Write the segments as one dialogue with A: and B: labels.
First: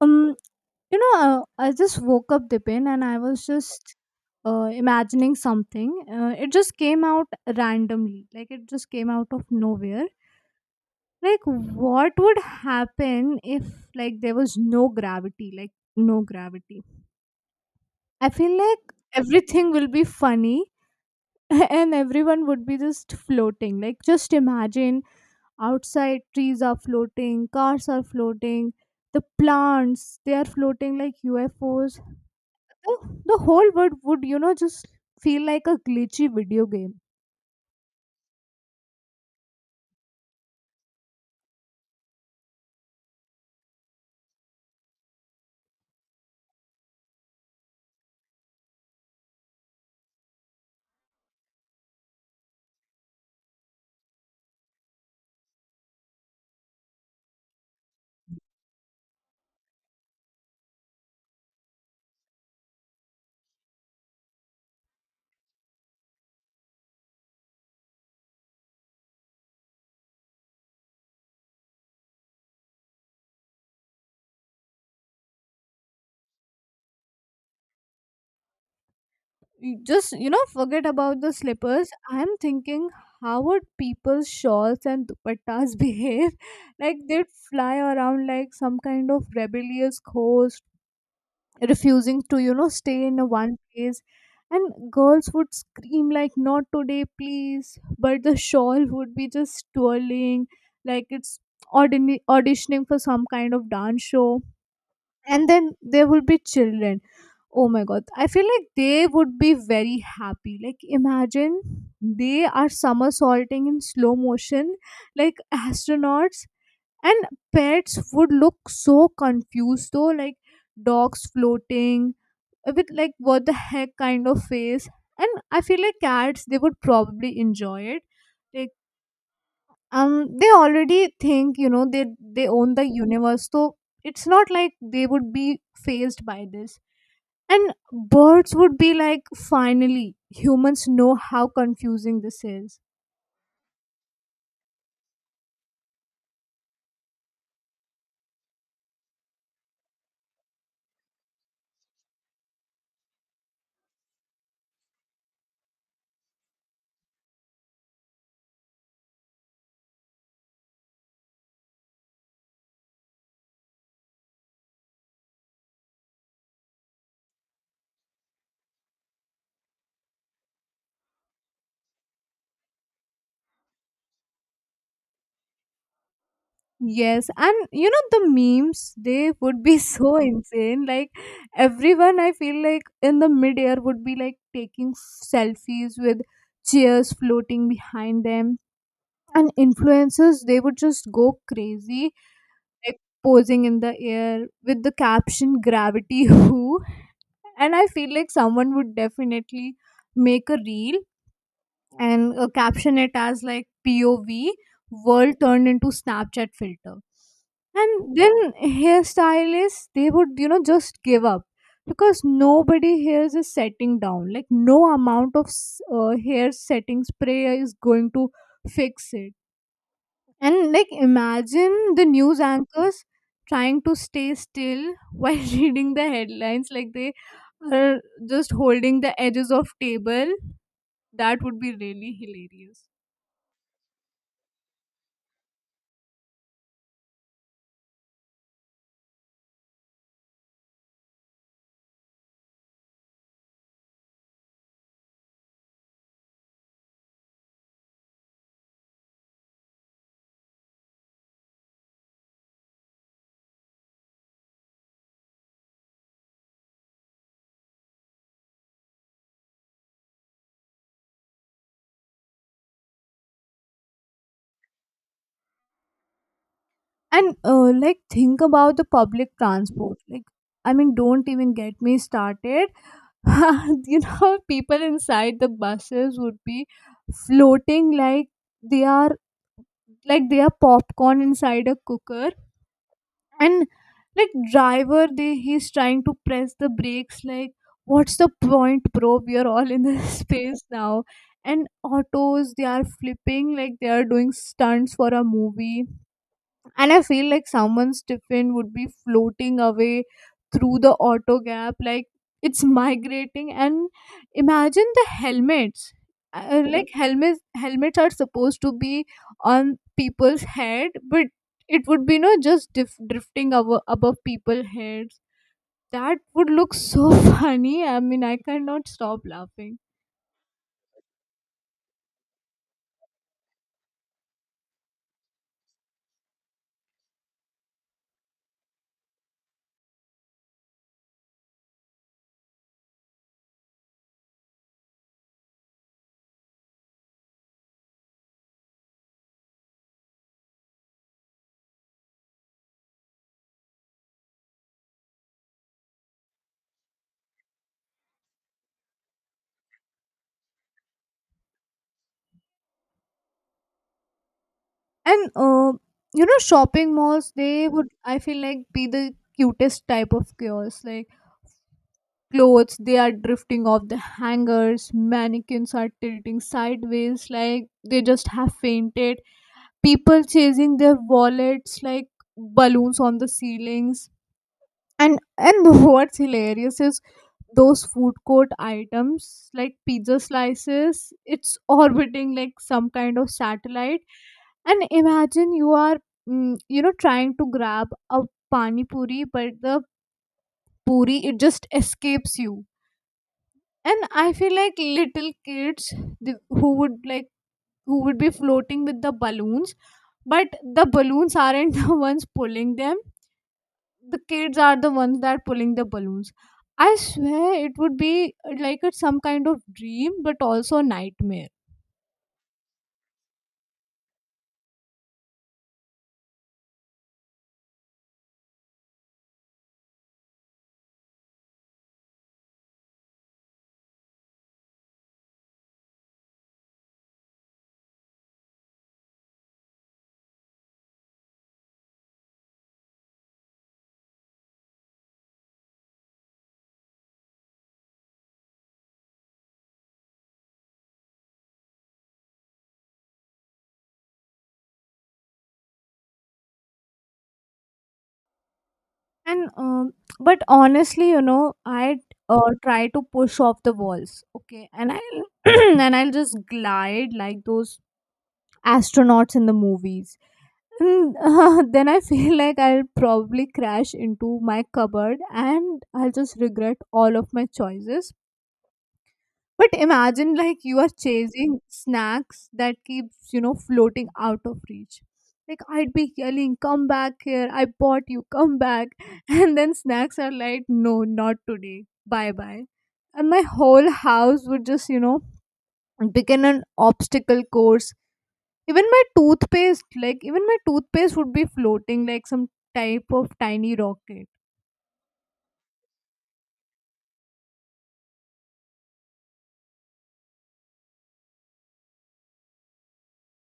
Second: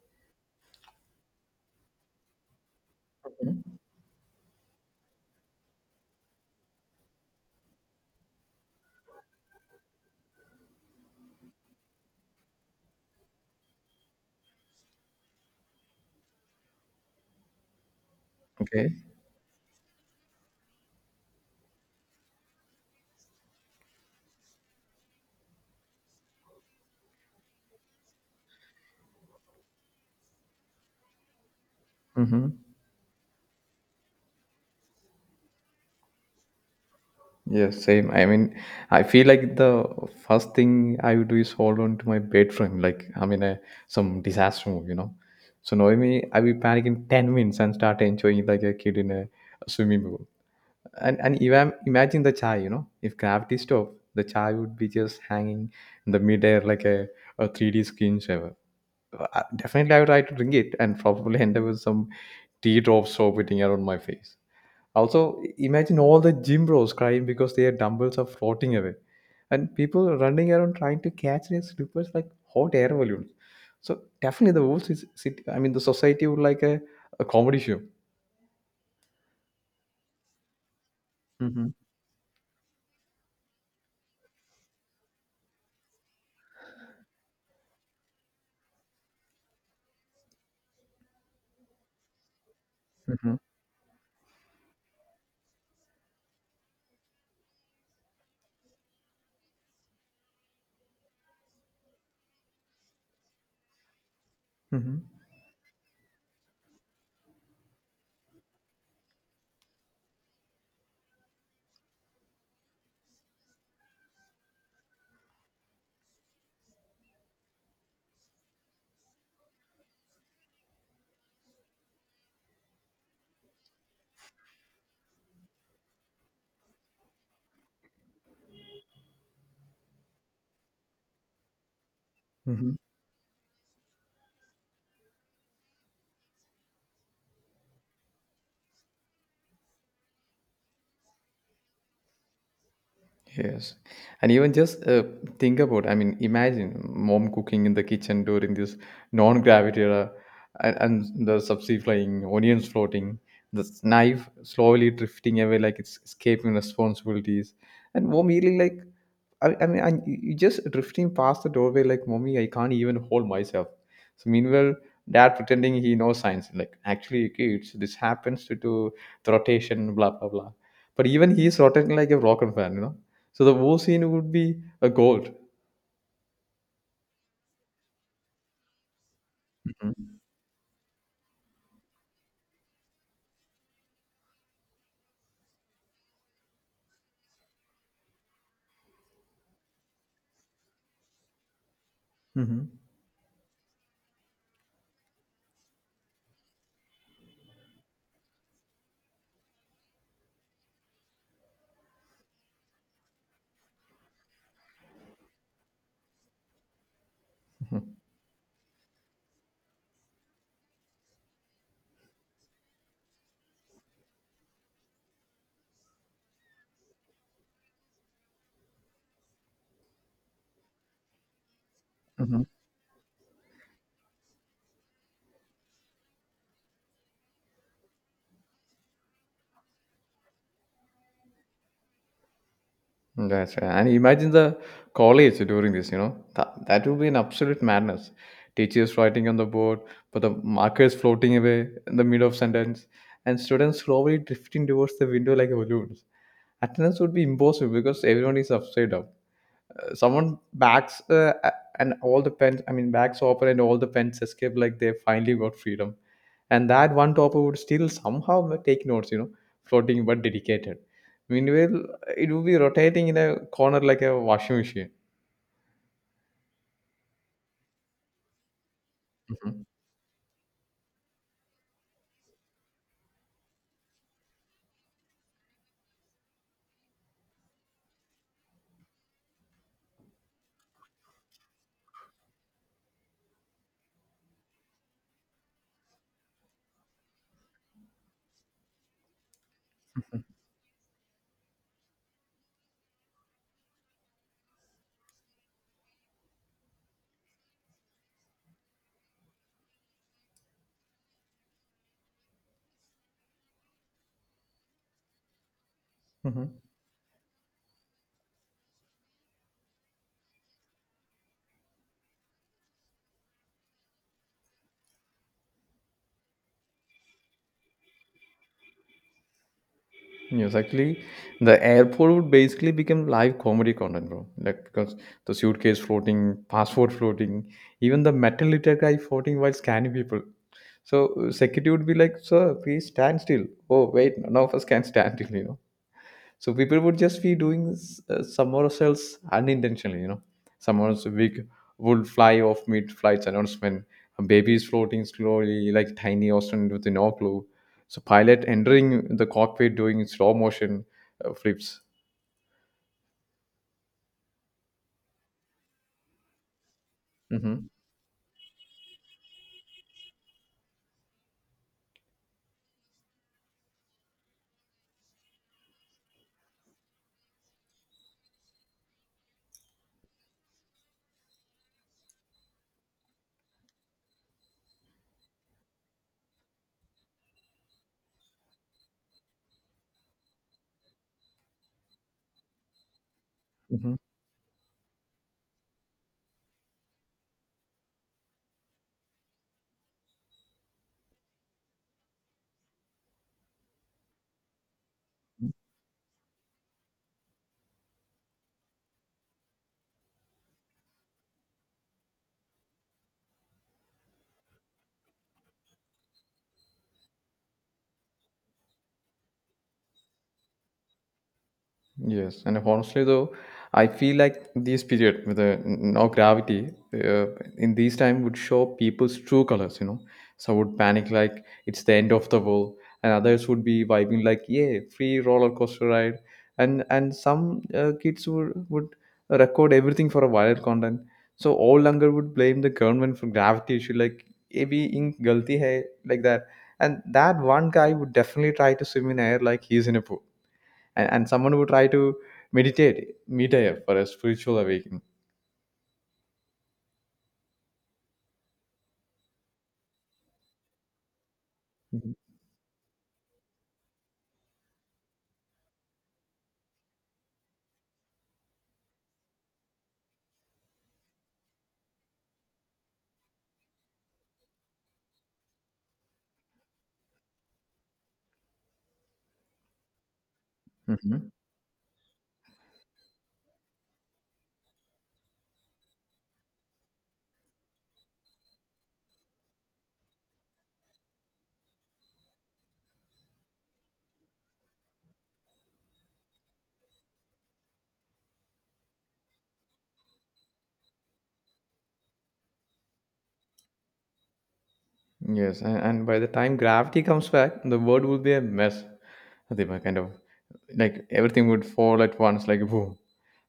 A: Um, I just woke up, Dipin, and I was
B: Mhm.
A: just imagining something. It just came out randomly, like it just came out of nowhere. Like, what would happen if like there was no gravity? Like, no gravity. I feel like
B: Okay.
A: everything will be funny, and everyone would be just floating. Like, just imagine outside trees are floating, cars are floating, the plants they are floating like UFOs.
B: Mm-hmm.
A: The the whole world would, you know, just feel like a glitchy video game.
B: Yeah, same. I feel like the first thing I would do is hold on to my bed frame, like I'm in a some disaster move, you know. So knowing me, I will panic in 10 minutes and start enjoying like a kid in a swimming pool. And even imagine the chai, you know, if gravity stopped, the chai would be just hanging in the midair like a 3D screensaver. Definitely, I would try to drink it and probably end up with some teardrops orbiting around my face. Also, imagine all the gym bros crying because their dumbbells are floating away, and people running around trying to catch their slippers like hot air balloons. So definitely, the whole city, I mean, the society would like a comedy show.
A: You just, you know, forget about the
B: Mm-hmm.
A: slippers. I'm thinking how would people's shawls and dupattas behave, like they'd fly around like some kind of rebellious ghost refusing to, you know, stay in a
B: Mm-hmm.
A: one place. And girls would scream like, not today please, but the shawl would be just twirling like it's auditioning for some kind of dance show.
B: Mm-hmm.
A: And then there will be children. Oh my god, I feel like they would be very happy. Like imagine they are somersaulting in slow motion like astronauts. And pets would look so confused though, like dogs floating, with like what the heck kind of face. And I feel like cats they would probably enjoy it. Like they already think, you know, they own the universe, so it's not like they would be phased by this. And birds would be like, finally humans know how confusing this is.
B: Yes. And even just think about, I mean, imagine mom cooking in the kitchen during this non-gravity era and, and the subsea flying, onions floating, the knife slowly drifting away like it's escaping responsibilities. And mom really like, and you just drifting past the doorway like, mommy, I can't even hold myself. So meanwhile, dad pretending he knows science, like actually kids, this happens due to the rotation, blah blah blah. But even he's rotating like a rocket fan, you know. So the war scene would be a gold.
A: Yes, and you know the memes they would be so insane. Like everyone, I feel like in the midair would be like taking selfies with chairs floating behind them. And influencers they would just go crazy,
B: Mm-hmm.
A: like posing in the air with the caption, gravity who? And I feel like someone would definitely make a reel and caption it as like, pov, world turned into snapchat filter. And then hairstylists they would, you know, just give up because nobody here is setting down. Like no amount of hair setting spray is going to fix it. And like imagine the news
B: Hmm.
A: anchors trying to stay still while reading the headlines like they are just holding the edges of table. That would be really hilarious.
B: That's right. And imagine the college during this, you know, that would be an absolute madness. Teachers writing on the board, but the markers floating away in the middle of sentence, and students slowly drifting towards the window like balloons. Attendance would be impossible because everyone is upside down. Uh, someone backs uh, a- and all the pens, I mean, backs Hopper and all the pens escape like they finally got freedom. And that one topper would still somehow take notes, you know, floating but dedicated. Meanwhile, it would be rotating in a corner like a washing machine.
A: And like think about the public
B: Mhm.
A: transport. Like I mean don't even get me started. You know people inside the buses would be floating like they are, like they are popcorn inside a cooker. And like driver they, he's trying to press the brakes like, what's the point bro, we are all in this space now. And autos they are flipping like they are doing stunts for a movie. And I feel like someone's tiffin would be floating away through the auto gap like it's migrating. And imagine the helmets.
B: Mhm.
A: Like helmets are supposed to be on people's head, but it would be no, just drifting above, above people's heads. That would look so funny. I mean I cannot stop laughing.
B: Yes, actually, the airport would basically become live comedy content, bro. Like because the suitcase floating, passport floating, even the metal litter guy floating while scanning people. So security would be like, sir, please stand still. Oh, wait, now first can stand still, you know. So people would just be doing somersaults else unintentionally, you know. Someone's wig would fly off mid-flight announcement. A baby is floating slowly like tiny Austin with no clue. So pilot entering the cockpit doing slow motion flips.
A: And you know shopping malls
B: Mm-hmm.
A: they would, I feel like, be the cutest type of chaos. Like clothes they are drifting off the hangers, mannequins are tilting sideways like they just have fainted, people chasing their wallets like balloons on the ceilings. And what's hilarious is those food court items, like pizza slices, it's orbiting like some kind of
B: Mm-hmm.
A: satellite. And imagine you are, you know, trying to grab a pani puri, but the puri it just escapes you. And I feel like little kids who would like, who would be floating with the balloons, but the balloons aren't the ones pulling them, the kids are the ones that pulling the balloons. I swear it would be like it's some kind of dream but also nightmare.
B: Yes, and honestly, though, I feel like this period with no gravity in these time would show people's true colors. You know, some would panic like it's the end of the world, and others would be vibing like yeah, free roller coaster ride, and some kids would record everything for a viral content. So all longer would blame the government for gravity issue like ये भी ink galti hai like that, and that one guy would definitely try to swim in air like he's in a pool and someone who try to meditate mid-air for a spiritual awakening.
A: And but honestly, you know, I
B: Mhm.
A: try to push off the walls, okay, and I'll and I'll just glide like those astronauts in the movies. And then I feel like I'll probably crash into my cupboard and I'll just regret all of my choices. But imagine like you are
B: Mhm.
A: chasing snacks that keeps, you know, floating out of reach. Like I'd be yelling, come back here, I bought you, come back. And then snacks are like, no, not today. Bye bye. And my whole house would just, you know, begin an obstacle course. Even my toothpaste, like even my toothpaste would be floating like some type of tiny rocket.
B: Yes, and by the time gravity comes back, the world will be a mess. Adiba, kind of like everything would fall at once like boom,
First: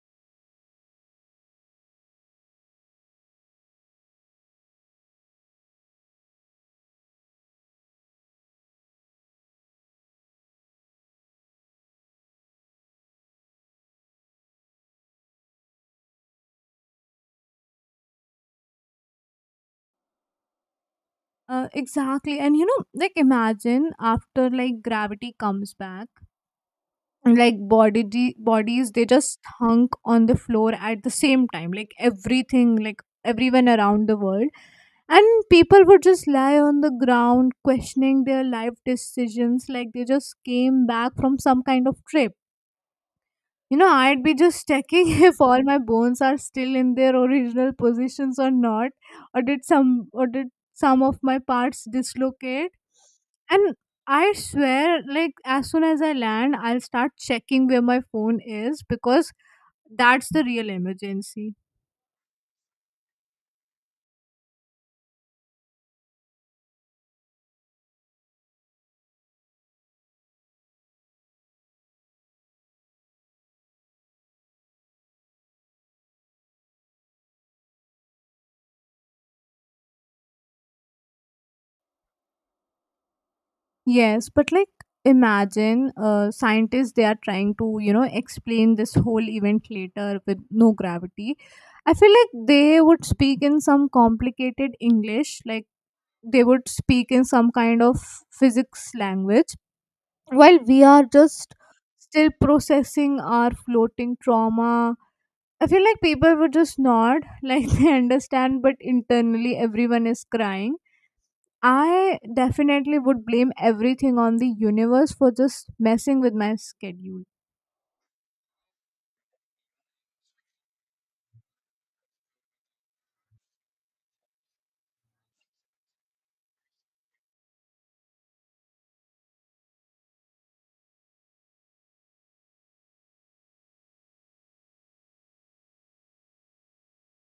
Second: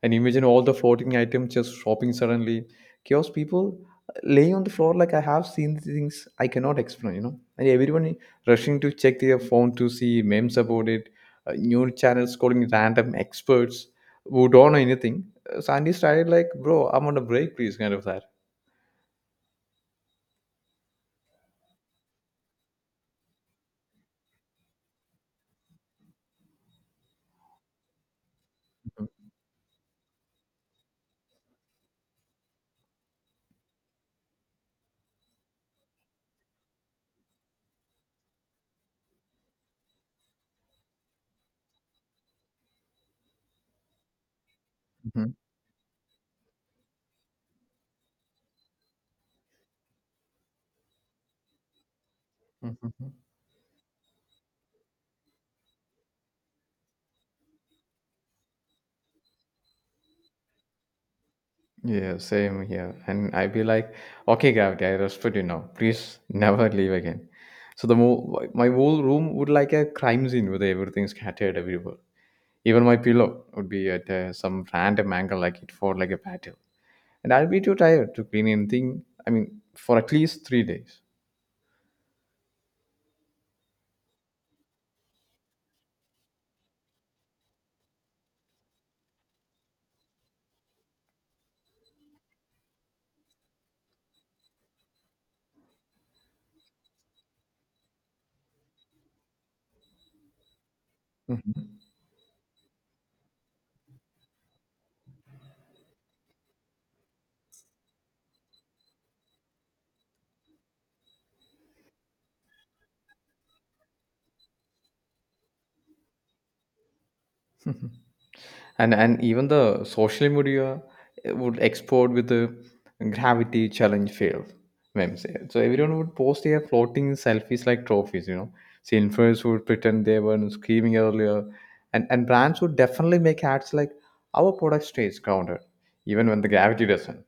B: and imagine all the floating items just dropping suddenly, chaos people, laying on the floor like I have seen things I cannot explain, you know, and everyone rushing to check their phone to see memes about it. New channels calling random experts who don't know anything. Sandy started like bro I'm on a break please kind of that.
A: Exactly. And you know, like imagine after like gravity comes back, like bodies they just hunk on the floor at the same time, like everything, like everyone around the world. And people would just lie on the ground questioning their life decisions like they just came back from some kind of trip. You know, I'd be just checking
B: Mhm.
A: if all my bones are still in their original positions or not, or did some of my parts dislocate.
B: Mhm.
A: And I swear, like as soon as I land, I'll start checking where my phone is because that's the real emergency.
B: Yeah, same here. And I'd be like, okay, gravity, I respect you now. Please never leave again. So the my whole room would like a crime scene with everything scattered everywhere. Even my pillow would be at some random angle, like it for like a battle. And I'll be too tired to clean anything. I mean, for at least 3 days.
A: Yes, but like imagine scientists they are trying to, you know, explain this whole event later with no gravity. I feel like they would speak in some complicated English, like they would speak in some kind of physics language while we are just still processing our floating trauma. I feel like people would just nod like they understand but internally everyone is crying. I definitely would blame everything on the universe for just messing with my schedule.
B: And even the social media would explode with the gravity challenge fail memes. So everyone would post their floating selfies like trophies, you know. So influencers would pretend they were screaming earlier, and brands would definitely make ads like our product stays grounded even when the gravity doesn't.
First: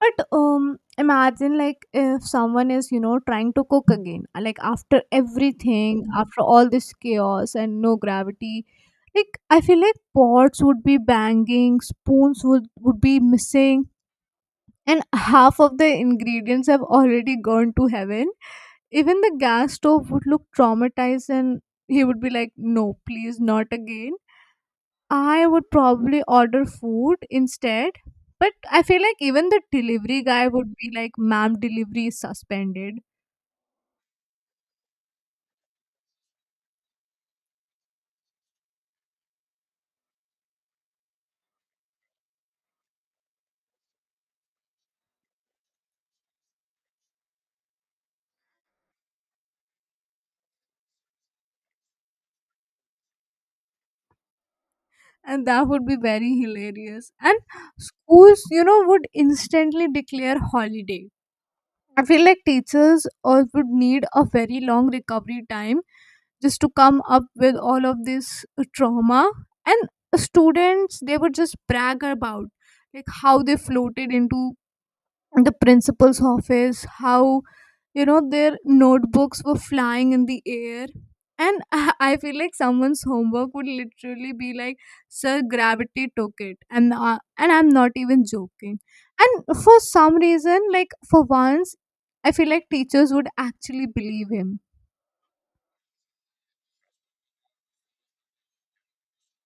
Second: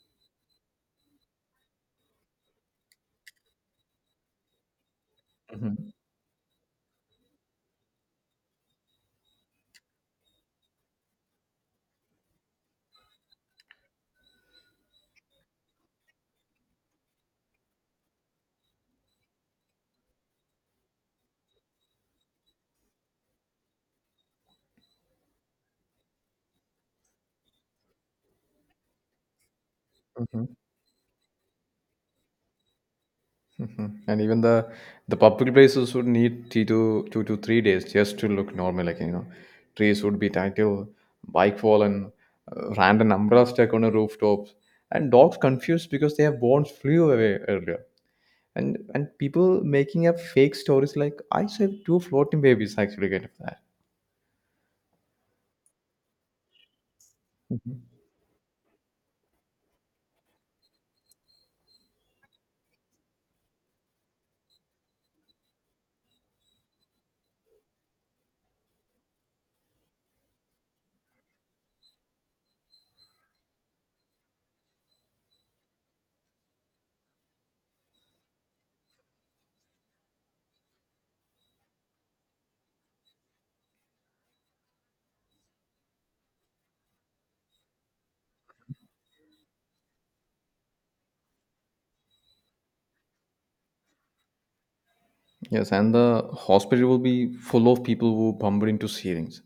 A: But imagine like if someone is, you know, trying to cook again, like after
B: Mhm.
A: everything, after all this chaos and no gravity, like I feel like pots would be banging, spoons would be missing, and half of the ingredients have already gone to heaven. Even the gas stove would look traumatized, and he would be like, "No, please, not again." I would probably order food instead. But I feel like even the delivery guy
B: Mhm.
A: would be like, ma'am, delivery is suspended.
B: Mhm. And even the public places would need two to three days just to look normal. Like you know, trees would be tangled, bike fallen, random umbrella stuck on the rooftops, and dogs confused because their bones flew away earlier. And people making up fake stories like I saved two floating babies actually get that.
A: And that would be very hilarious. And schools, you know, would instantly declare holiday. I feel like teachers all would need a very long recovery time just to come up with all of this trauma. And students, they would just brag about like how they floated into the principal's office, how, you know, their notebooks were flying in the air. And I feel like someone's homework would literally be like, sir gravity took it, and I'm not even joking. And for some reason, like for once I feel like teachers would actually believe him.
B: Yes, and the hospital will be full of people who bumble into ceilings.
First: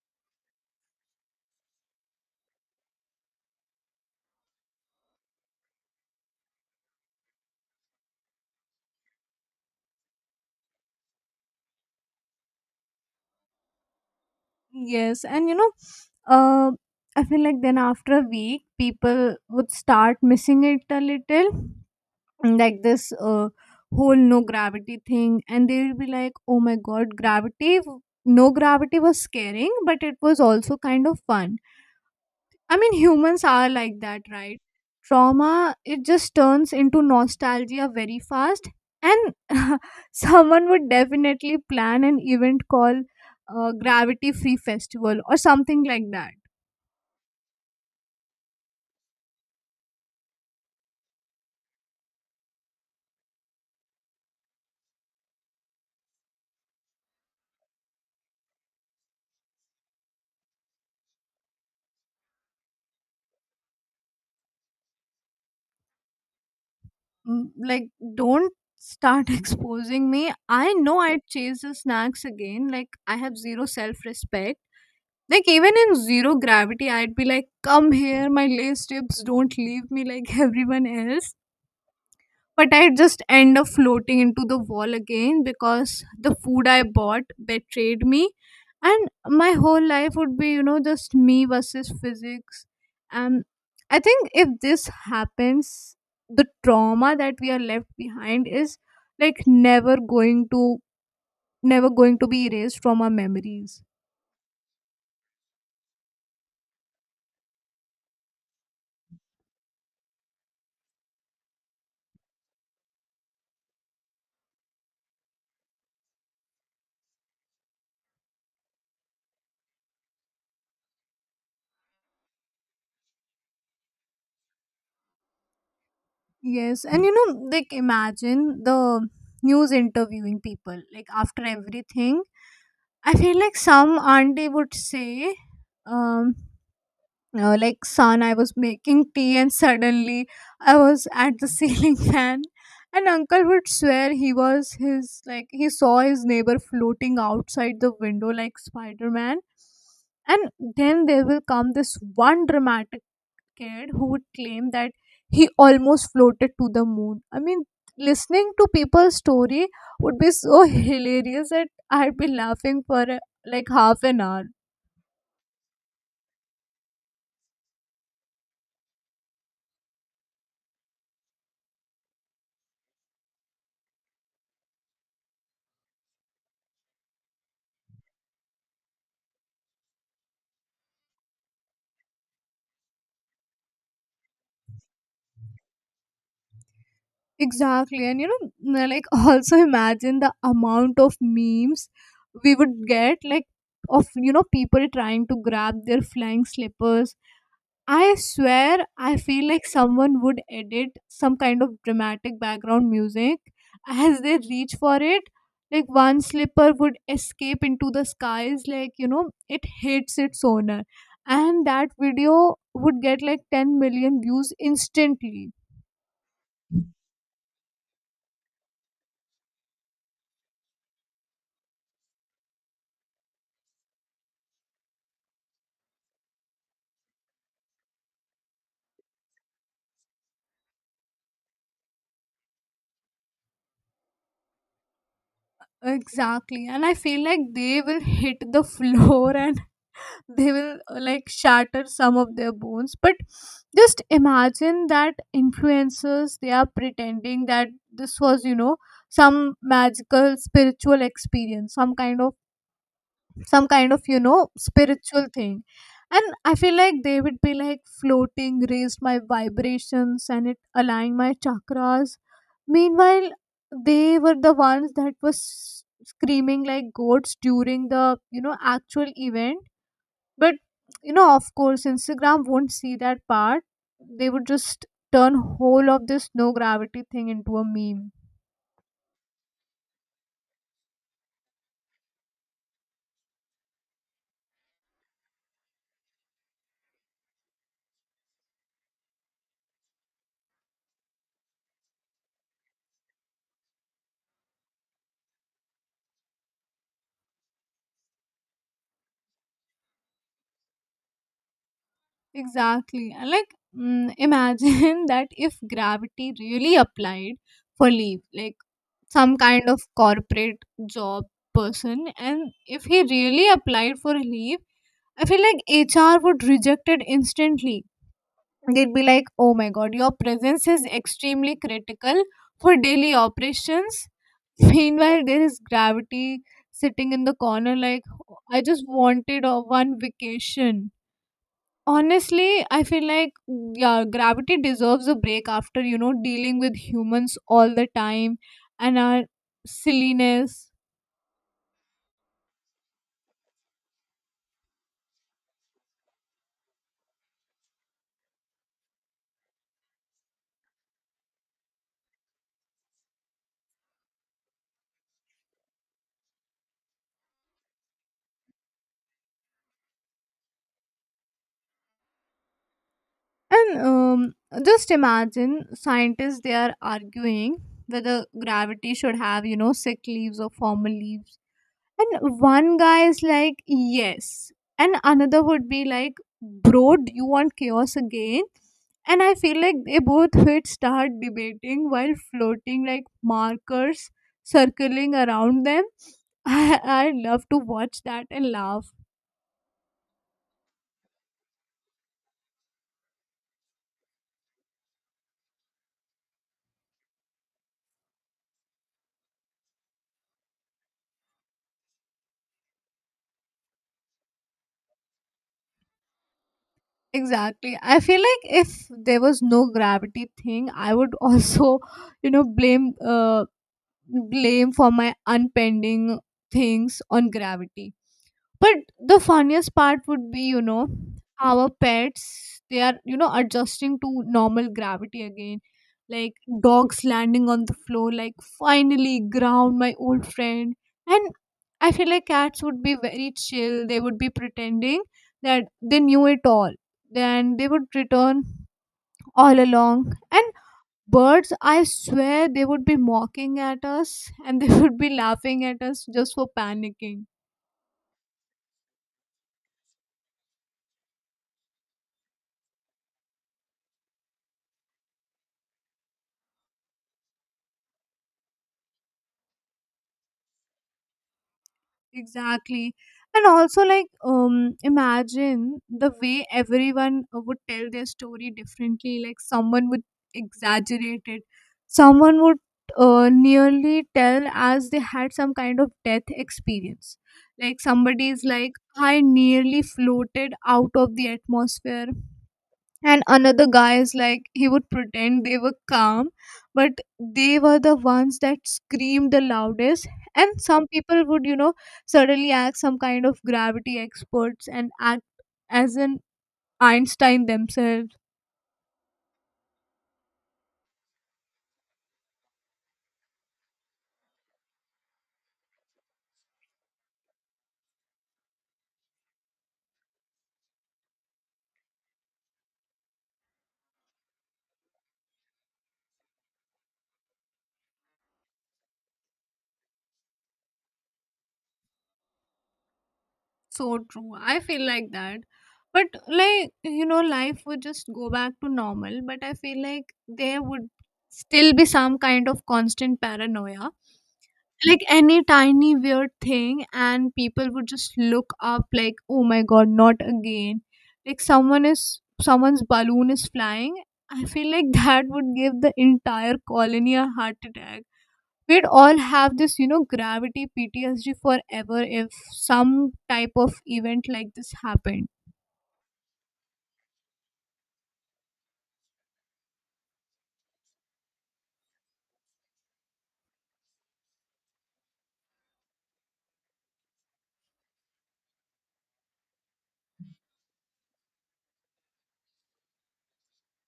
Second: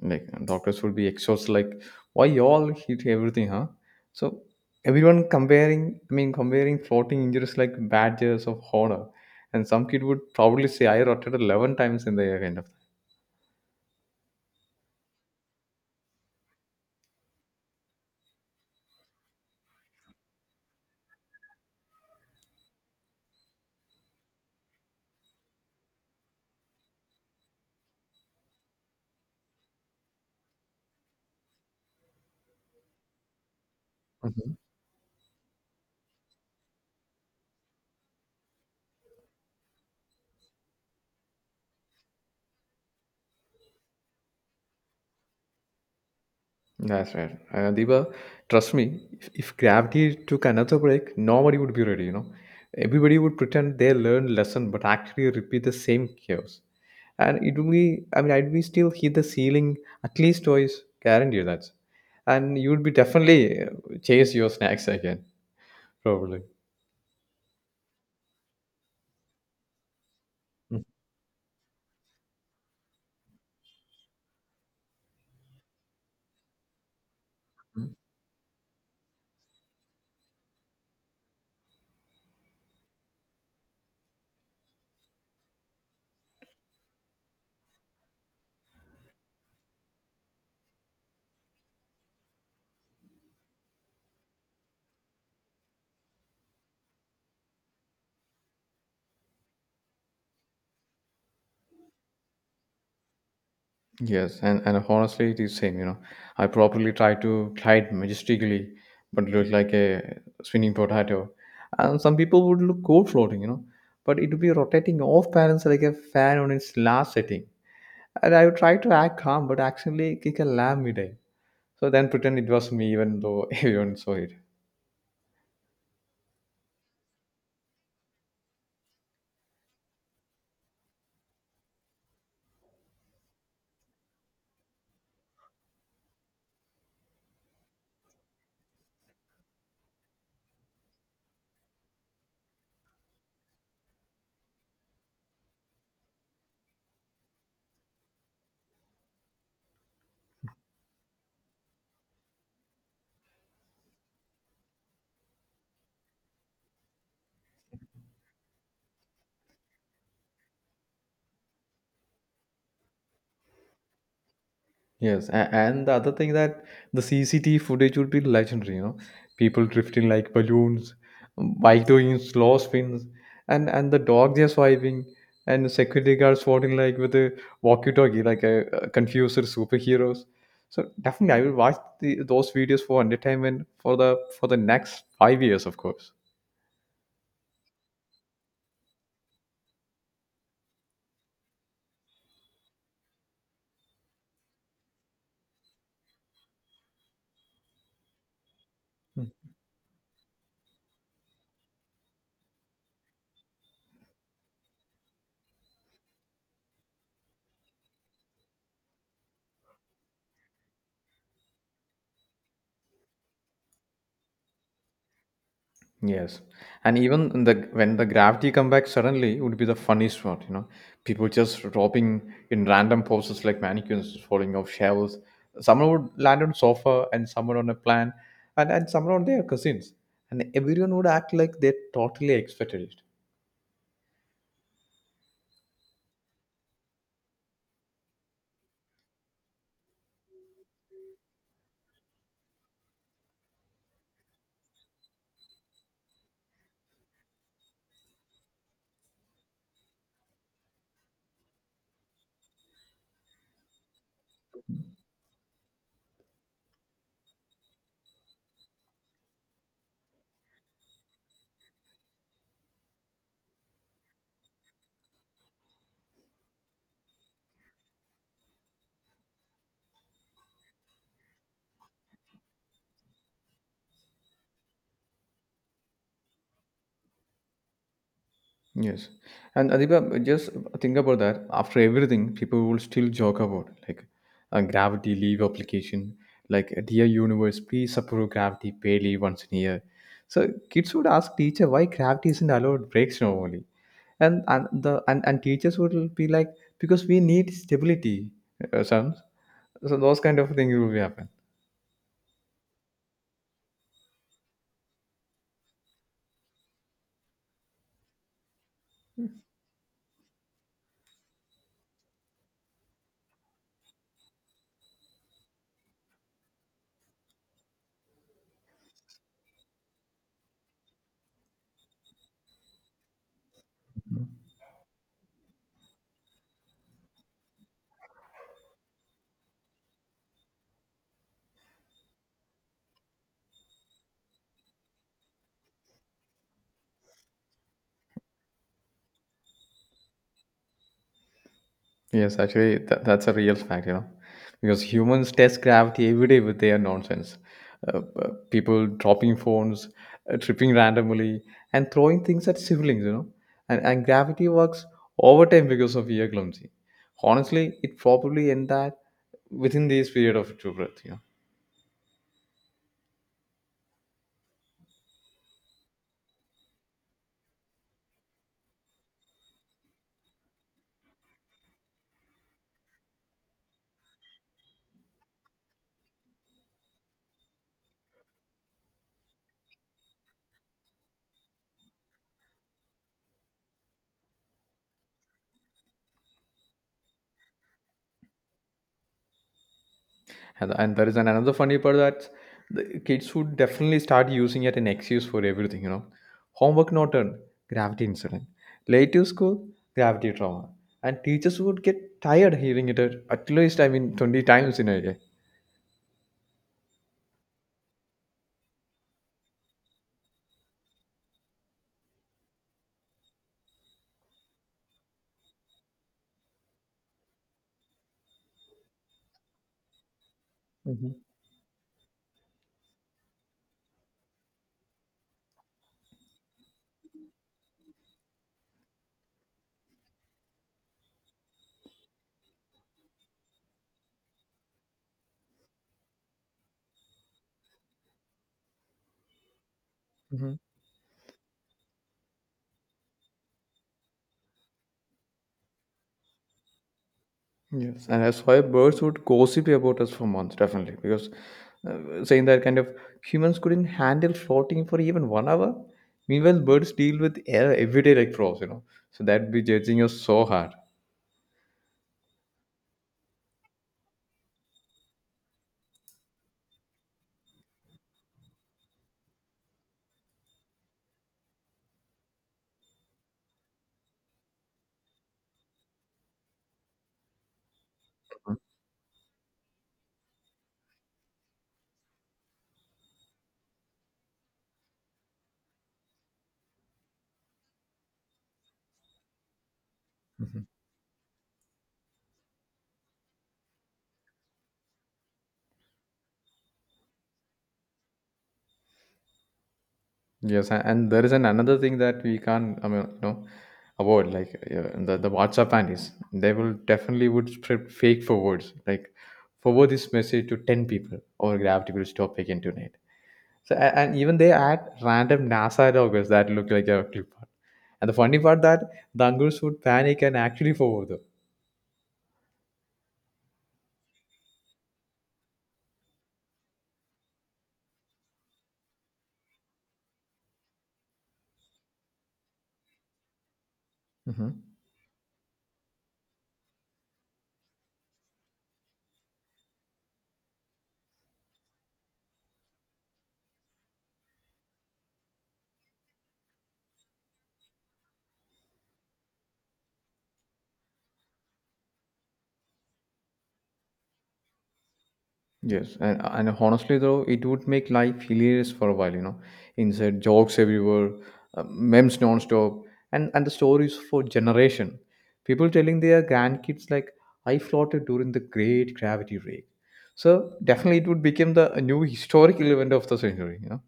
B: Like doctors will be exhausted, like, why y'all hit everything, huh? So everyone comparing floating injuries like badges of honor, and some kid would probably say, I rotted 11 times in the air, kind
A: Yes, and you know, uh, I feel like then after a week people would start missing it a little, like this, whole no gravity thing, and they will be like, oh my god, gravity, no gravity was scaring but it was also kind of fun. I mean humans are like that,
B: of.
A: right? Trauma it just turns into nostalgia very fast. And someone would definitely plan an event called, gravity free festival or something like that.
B: That's right. Diba, trust me, if gravity took another break, nobody would be ready, you know. Everybody would pretend they learned lesson but actually repeat the same chaos. And it would be I mean I'd be still hit the ceiling at least twice, guarantee you that. And you would be definitely chase your snacks again, probably.
A: Mm, like don't start exposing me, I know I'd chase the snacks again like I have zero self-respect. Like even in zero gravity I'd be like, come
B: Mhm.
A: here my lace tips, don't leave me like everyone else. But I just end up floating into the wall again because the food I bought betrayed me. And my whole life would be, you know, just me versus physics. Um, I think if this happens, the trauma that we are left behind is like never going to be erased from our memories.
B: Yes, and honestly, it is same. You know, I properly try to glide majestically, but look like a spinning potato. And some people would look cool floating, you know, but it would be rotating off balance like a fan on its last setting. And I would try to act calm, but actually kick a lamb midday. So then pretend it was me, even though everyone saw it.
A: Yes, and you know, like imagine the news interviewing people like after everything. I feel like some auntie would say, um, like, son, I was making tea and suddenly I was at the ceiling fan. And uncle would swear like, he saw his neighbor floating outside the window like Spider Man. And then there will come this one dramatic kid who would claim that he almost floated to the moon. I mean, listening to people's story would be so hilarious that I'd be laughing for like half an hour.
B: Yes, and the other thing that the CCTV footage would be legendary, you know, people drifting like balloons, bike doing slow spins, and the dog just swiping, and the security guards swatting like with a walkie-talkie, like a confused superheroes. So definitely, I will watch those videos for entertainment for the next 5 years, of course.
A: Exactly. And you know, like also imagine the amount of memes we would get, like of, you know, people trying to grab their flying slippers. I swear, I
B: Hmm.
A: feel like someone would edit some kind of dramatic background music as they reach for it. Like one slipper would escape into the skies, like you know, it hits its owner, and that video would get like 10 million views instantly.
B: Yes, and even the when the gravity come back suddenly would be the funniest one. You know, people just dropping in random poses like mannequins falling off shelves. Someone would land on sofa, and someone on a plant, and someone on their cousins, and everyone would act like they totally expected it.
A: Exactly, and I feel like they will hit the floor and they will like shatter some of their bones. But just imagine that influencers, they are pretending that this was some magical spiritual experience, some kind of spiritual thing. And I feel like they would be like, floating raised my vibrations and it aligned my chakras. Meanwhile, they were the ones that was screaming like goats during the actual event. But of course, Instagram won't see that part. They would just turn whole of this no gravity thing into a meme.
B: Yes. And Adiba, just think about that. After everything, people will still joke about like a gravity leave application, like dear universe, please approve gravity pay leave once in a year. So kids would ask teacher why gravity isn't allowed breaks normally. And teachers would be like, because we need stability, sons. So those kind of things will be happen.
A: Exactly. And like, imagine that if gravity really applied for Leaf, like some kind of corporate job person, and if he really applied for leave, I feel like HR would reject it instantly. They'd be like, oh my god, your presence is extremely critical for daily operations. Meanwhile, there is gravity sitting in the corner, like, I just wanted a one vacation. Honestly, I feel like, yeah, gravity deserves a break after, dealing with humans all the time and our silliness.
B: Yes, actually, that's a real fact, you know, because humans test gravity every day with their nonsense. People dropping phones, tripping randomly, and throwing things at siblings, you know. And gravity works overtime because of we are clumsy. Honestly, it probably end that within this period of true breath, you know.
A: And just imagine scientists, they are arguing whether gravity should have, sick leaves or formal leaves. And one guy is like, yes. And another would be like, bro, do you want chaos again? And I feel like they both would start debating while floating like markers circling around them. I love to watch that and laugh.
B: And there is another funny part that the kids would definitely start using it an excuse for everything, you know. Homework not done, gravity incident. Late to school, gravity trauma. And teachers would get tired hearing it at least, I mean, 20 times in a day.
A: Exactly. I feel like if there was no gravity thing, I would also, blame blame for my unpending things on gravity. But the funniest part would be,
B: Hmm.
A: our pets, they are, adjusting to normal gravity again. Like dogs landing on the floor, like finally ground my old friend. And I feel like cats would be very chill. They would be pretending that they knew it all. Then they would return all along. And
B: Hmm.
A: birds, I swear, they would be mocking at us and they would be laughing at us just for panicking.
B: Yes. And that's why birds would gossip about us for months, definitely. Because saying that kind of humans couldn't handle floating for even 1 hour. Meanwhile, birds deal with air every day like frogs, you know. So that'd be judging us so hard.
A: Exactly. And also, like, imagine the way everyone would tell their story differently. Like, someone would exaggerate it, someone would nearly tell as they had some kind of death experience. Like, somebody is like, I nearly floated out of the atmosphere, and another guy is like he would pretend they were calm, but they were the ones that screamed the loudest. And some people would, suddenly act some kind of gravity experts and act as an Einstein themselves.
B: Yes, and there is an another thing that we can't, I mean, you know, avoid like the WhatsApp panties. They will definitely would spread fake forwards, like forward this message to 10 people, or gravity will stop again tonight. So and even they add random NASA logos that look like a clip art. And the funny part that the uncles would panic and actually forward
A: So true. I feel like that. But like, life would just go back to normal. But I feel like there would still be some kind of constant paranoia,
B: them.
A: like any tiny weird thing and people would just look up like, oh my god, not again. Like someone's balloon is flying. I feel like that would give the entire colony a heart attack. We'd all have this, gravity PTSD forever if some type of event like this happened.
B: Yes, and honestly though, it would make life hilarious for a while, you know. Insert jokes everywhere, memes nonstop, and the stories for generation. People telling their grandkids like, "I floated during the Great Gravity Wave." So definitely, it would become the a new historical event of the century, you know.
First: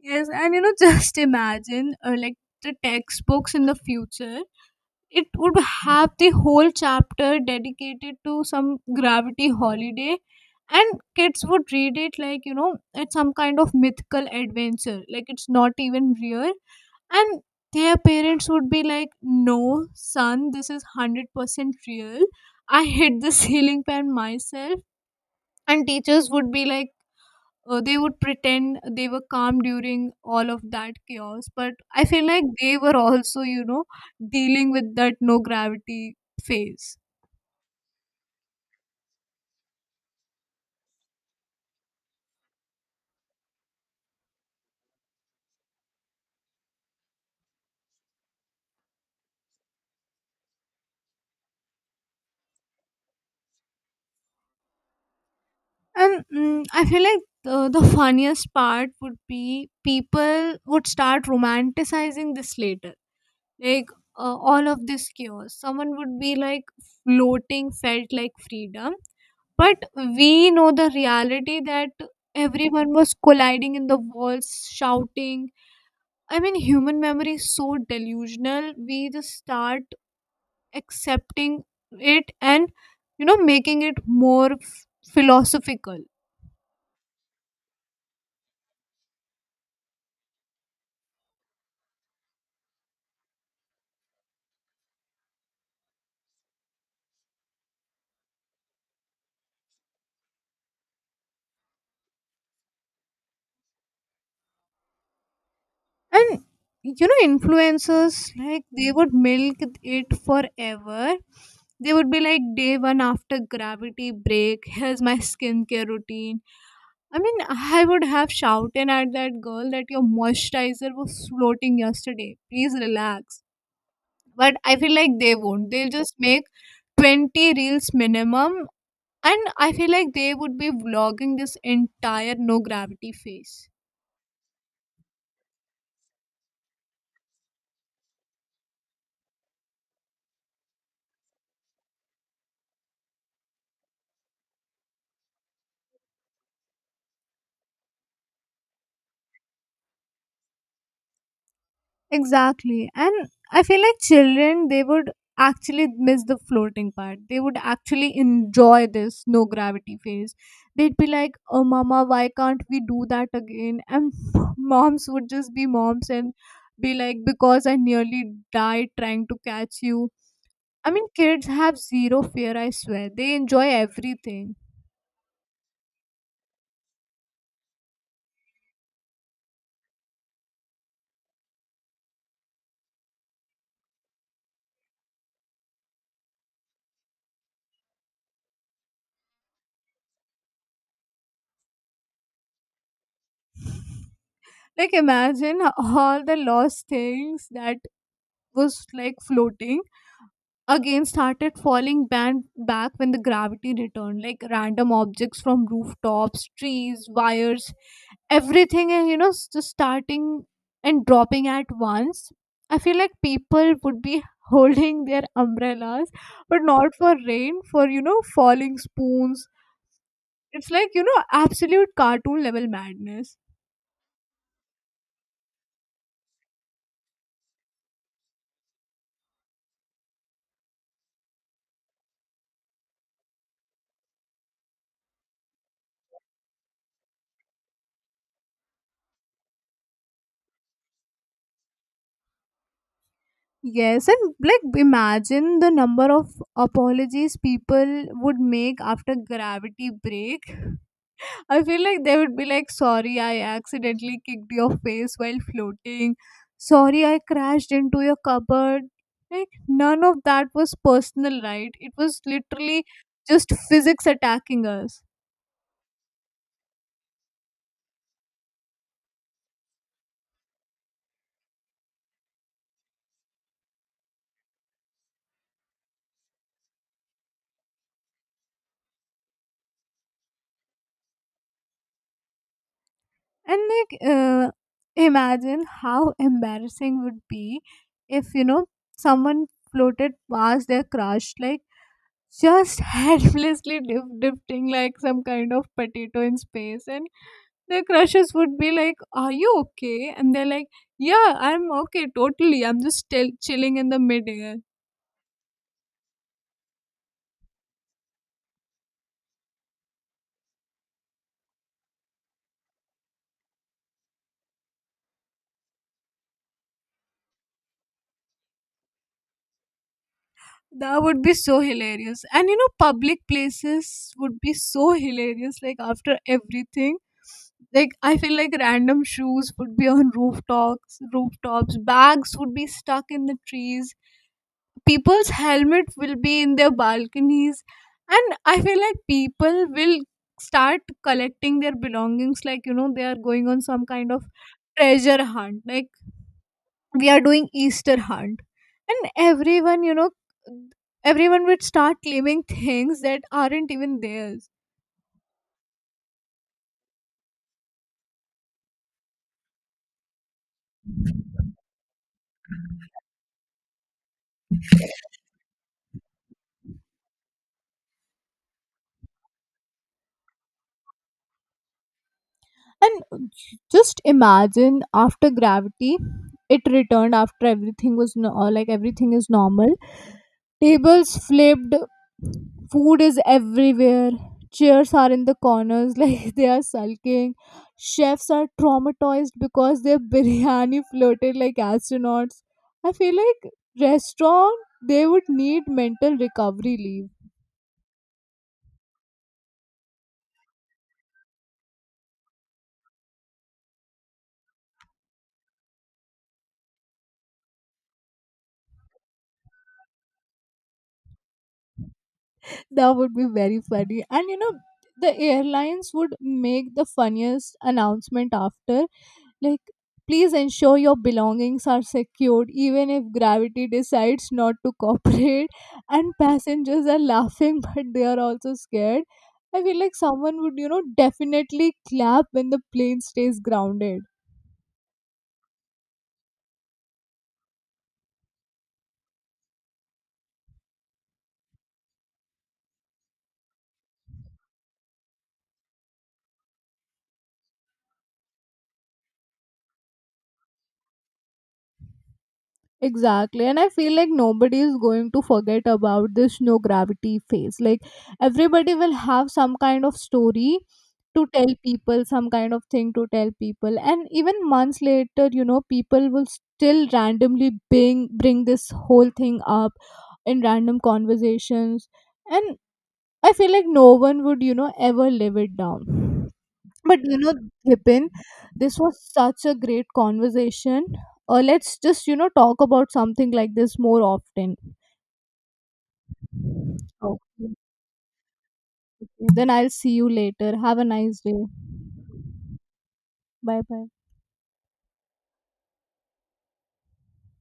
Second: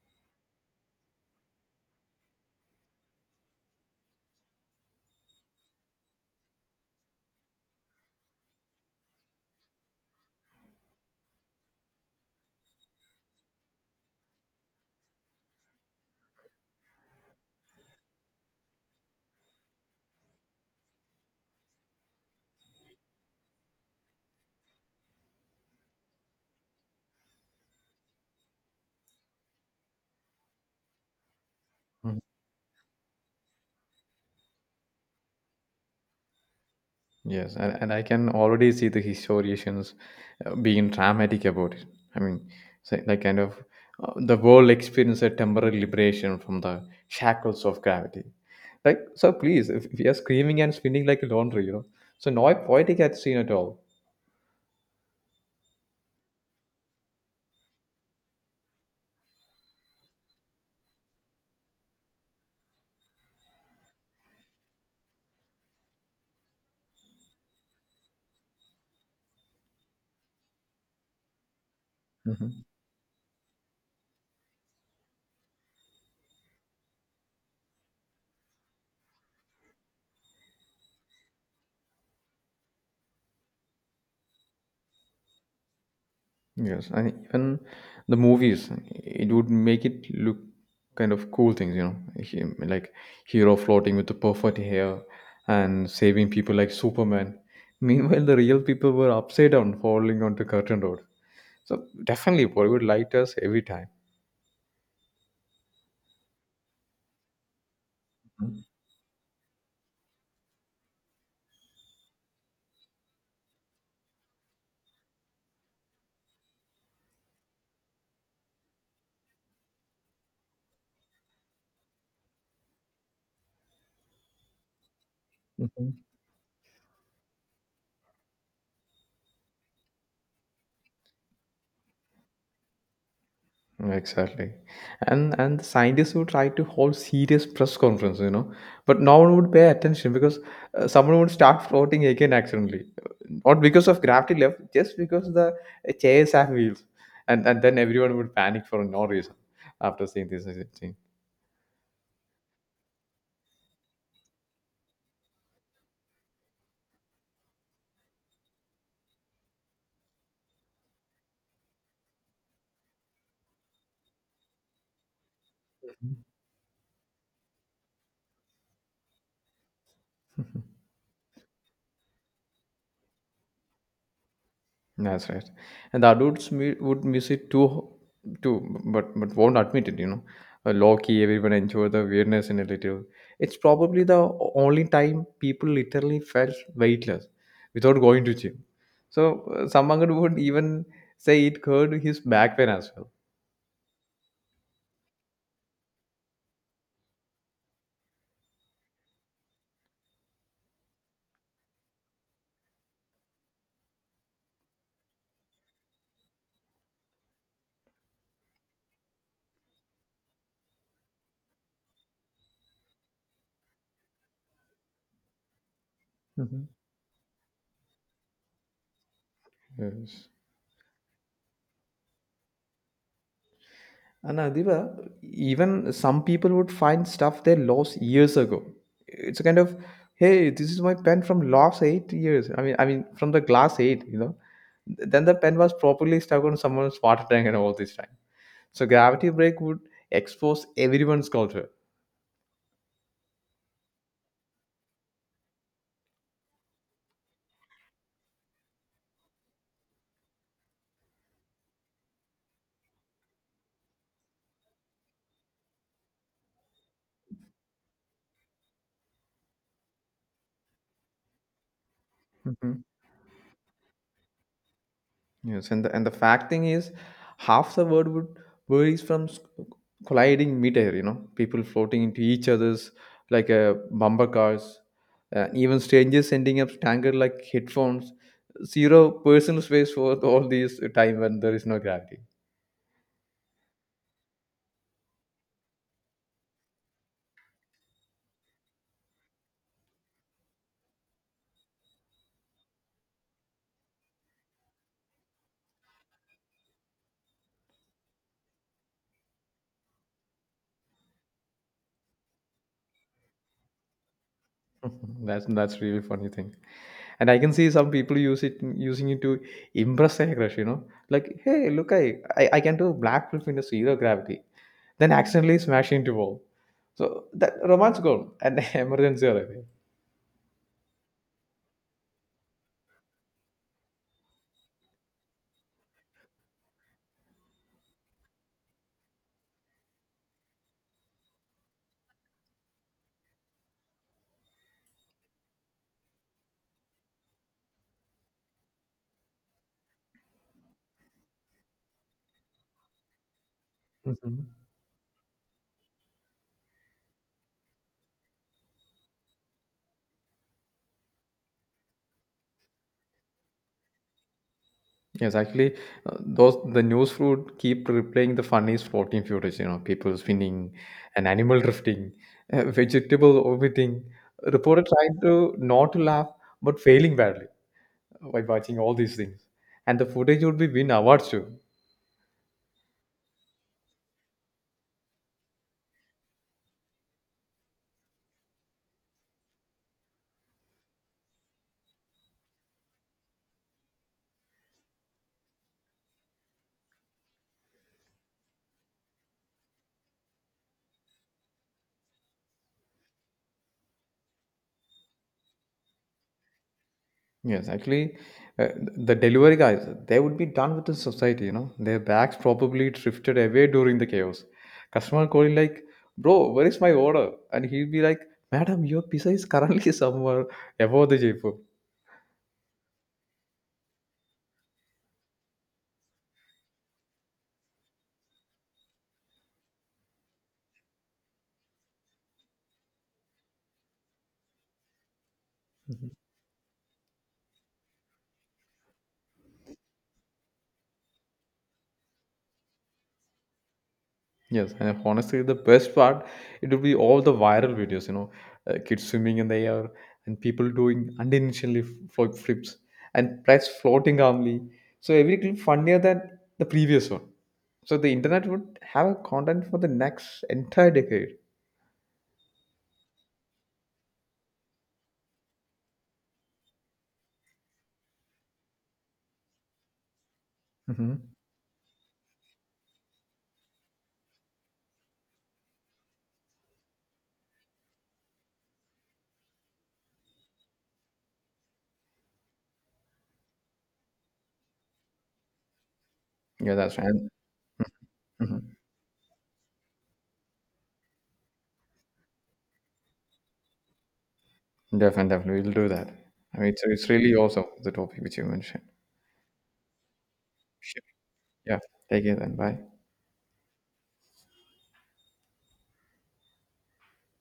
A: Yes, and just imagine, like the textbooks in the future. It would have the whole chapter dedicated to some gravity holiday, and kids would read it like, it's some kind of mythical adventure, like it's not even real. And their parents would be like, no son, this is 100% real. I hit the ceiling fan myself. And teachers would be like, they would pretend they were calm during all of that chaos. But I feel like they were also, dealing with that no gravity phase.
B: Yes, and I can already see the historians being dramatic about it. I mean, so like kind of the world experienced a temporary liberation from the shackles of gravity. Like, so please, if we are screaming and spinning like a laundry, you know, so no poetic at scene at all.
A: And I feel like the funniest part would be people would start romanticizing this later. Like, all of this chaos, someone would be like, floating felt like freedom. But we know the reality that everyone was colliding in the walls, shouting. I mean, human memory is so delusional. We just start accepting it and, making it more philosophical.
B: Yes, and even the movies, it would make it look kind of cool things, you know, him, like hero floating with the perfect hair and saving people like Superman. Meanwhile, the real people were upside down falling onto Curtain Road. So definitely Bollywood liked us every time.
A: And, influencers, like, they would milk it forever. They would be like, day one after gravity break, here's my skincare routine. I mean, I would have shouted at that girl that your moisturizer was floating yesterday. Please relax. But I feel like they won't. They'll
B: Mhm.
A: just make 20 reels minimum, and I feel like they would be vlogging this entire no gravity phase.
B: Exactly, and the scientists would try to hold serious press conference, you know, but no one would pay attention because someone would start floating again accidentally, not because of gravity left, just because the chairs have wheels, and then everyone would panic for no reason after seeing this.
A: Exactly. And I feel like children, they would actually miss the floating part. They would actually enjoy this no gravity phase. They'd be like, oh, mama, why can't we do that again? And moms would just be moms and be like, because I nearly died trying to catch you. I mean, kids have zero fear, I swear. They enjoy everything.
B: That's right. And the adults would miss it too, but won't admit it. You know, Loki, everyone enjoy the weirdness in a little. It's probably the only time people literally felt weightless without going to gym. So Samangan would even say it hurt his back pain as well.
A: Like, imagine all the lost things that was like floating again started falling back when the gravity returned. Like, random objects from rooftops, trees, wires, everything, and just starting and dropping at once. I feel like people would be holding their umbrellas, but
B: Mhm.
A: not for rain, for falling spoons.
B: Yes.
A: It's like, absolute cartoon level madness.
B: And Adiba, even some people would find stuff they lost years ago. It's a kind of, hey, this is my pen from last 8 years. From the glass eight, you know. Then the pen was properly stuck on someone's water tank and all this time. So gravity break would expose everyone's culture.
A: Yes, and like imagine the number of apologies people would make after gravity break. I feel like they would be like, sorry, I accidentally kicked your face while floating. Sorry, I crashed into your cupboard. Like, none of that was personal, right? It was literally just physics attacking us.
B: Yes, and the fact thing is, half the world would worries from colliding midair. You know, people floating into each other's like bumper cars, even strangers ending up tangled like headphones. Zero personal space for all these time when there is no gravity.
A: And like, imagine how embarrassing would be if someone floated past their crush, like just helplessly drifting like some kind of potato in space. And their crushes would be like, are you okay, and they're like, yeah, I'm okay, totally, I'm just still chilling in the midair.
B: That's that's really funny thing, and I can see some people use it using it to impress a crush. You know, like hey, look, I can do black flip into zero gravity, then accidentally smash into wall. So that romance gone and emergency arriving.
A: That would be so hilarious. And public places would be so hilarious, like after everything. Like I feel like random shoes would be on rooftops, Bags would be stuck in the trees. People's helmet will be in their balconies, and I feel like people will start collecting their belongings. Like they are going on some kind of
B: Mhm.
A: treasure hunt. Like we are doing Easter hunt, and everyone would start claiming things that aren't even theirs.
B: Yes, actually, those the news feed keep replaying the funniest floating footage. You know, people spinning, an animal drifting, a vegetable orbiting. Reporter trying to not to laugh but failing badly by watching all these things, and the footage would be win awards too.
A: And just imagine after gravity, it returned after everything was like everything is normal. Tables flipped, food is everywhere, chairs are in the corners like they are sulking. Chefs are traumatized because their biryani floated like astronauts. I feel like restaurant they would need mental recovery leave.
B: Yes, actually, uh, the delivery guys, they would be done with the society, you know. Their bags probably drifted away during the chaos. Customer calling like, bro, where is my order? And he'll be like, madam, your pizza is currently somewhere above the Jaipur.
A: That would be very funny. And the airlines would make the funniest announcement after, like, please ensure your belongings are secured even if gravity decides not to cooperate. And passengers are laughing but they are also scared. I feel like someone would, definitely clap when the plane stays grounded.
B: Yes, and honestly, the best part it would be all the viral videos. You know, kids swimming in the air and people doing unintentionally flip flips and plants floating calmly. So every clip funnier than the previous one. So the internet would have a content for the next entire decade.
A: Exactly. And I feel like nobody is going to forget about this no gravity phase. Like everybody will have some kind of story to
B: Hmm.
A: tell people, some kind of thing to tell people. And even months later, people will still randomly bring this whole thing up in random conversations. And I feel like no one would, ever live it down.
B: Yeah, that's
A: But
B: right.
A: Vipin,
B: Mhm.
A: this was such a great conversation. Let's just, talk about something like this more often.
B: Definitely, definitely, we'll do that. I mean, it's really
A: Okay.
B: awesome the topic which you mentioned.
A: Then I'll see you later. Have a
B: Sure.
A: nice day.
B: Yeah, take it then. Bye.
A: Bye bye.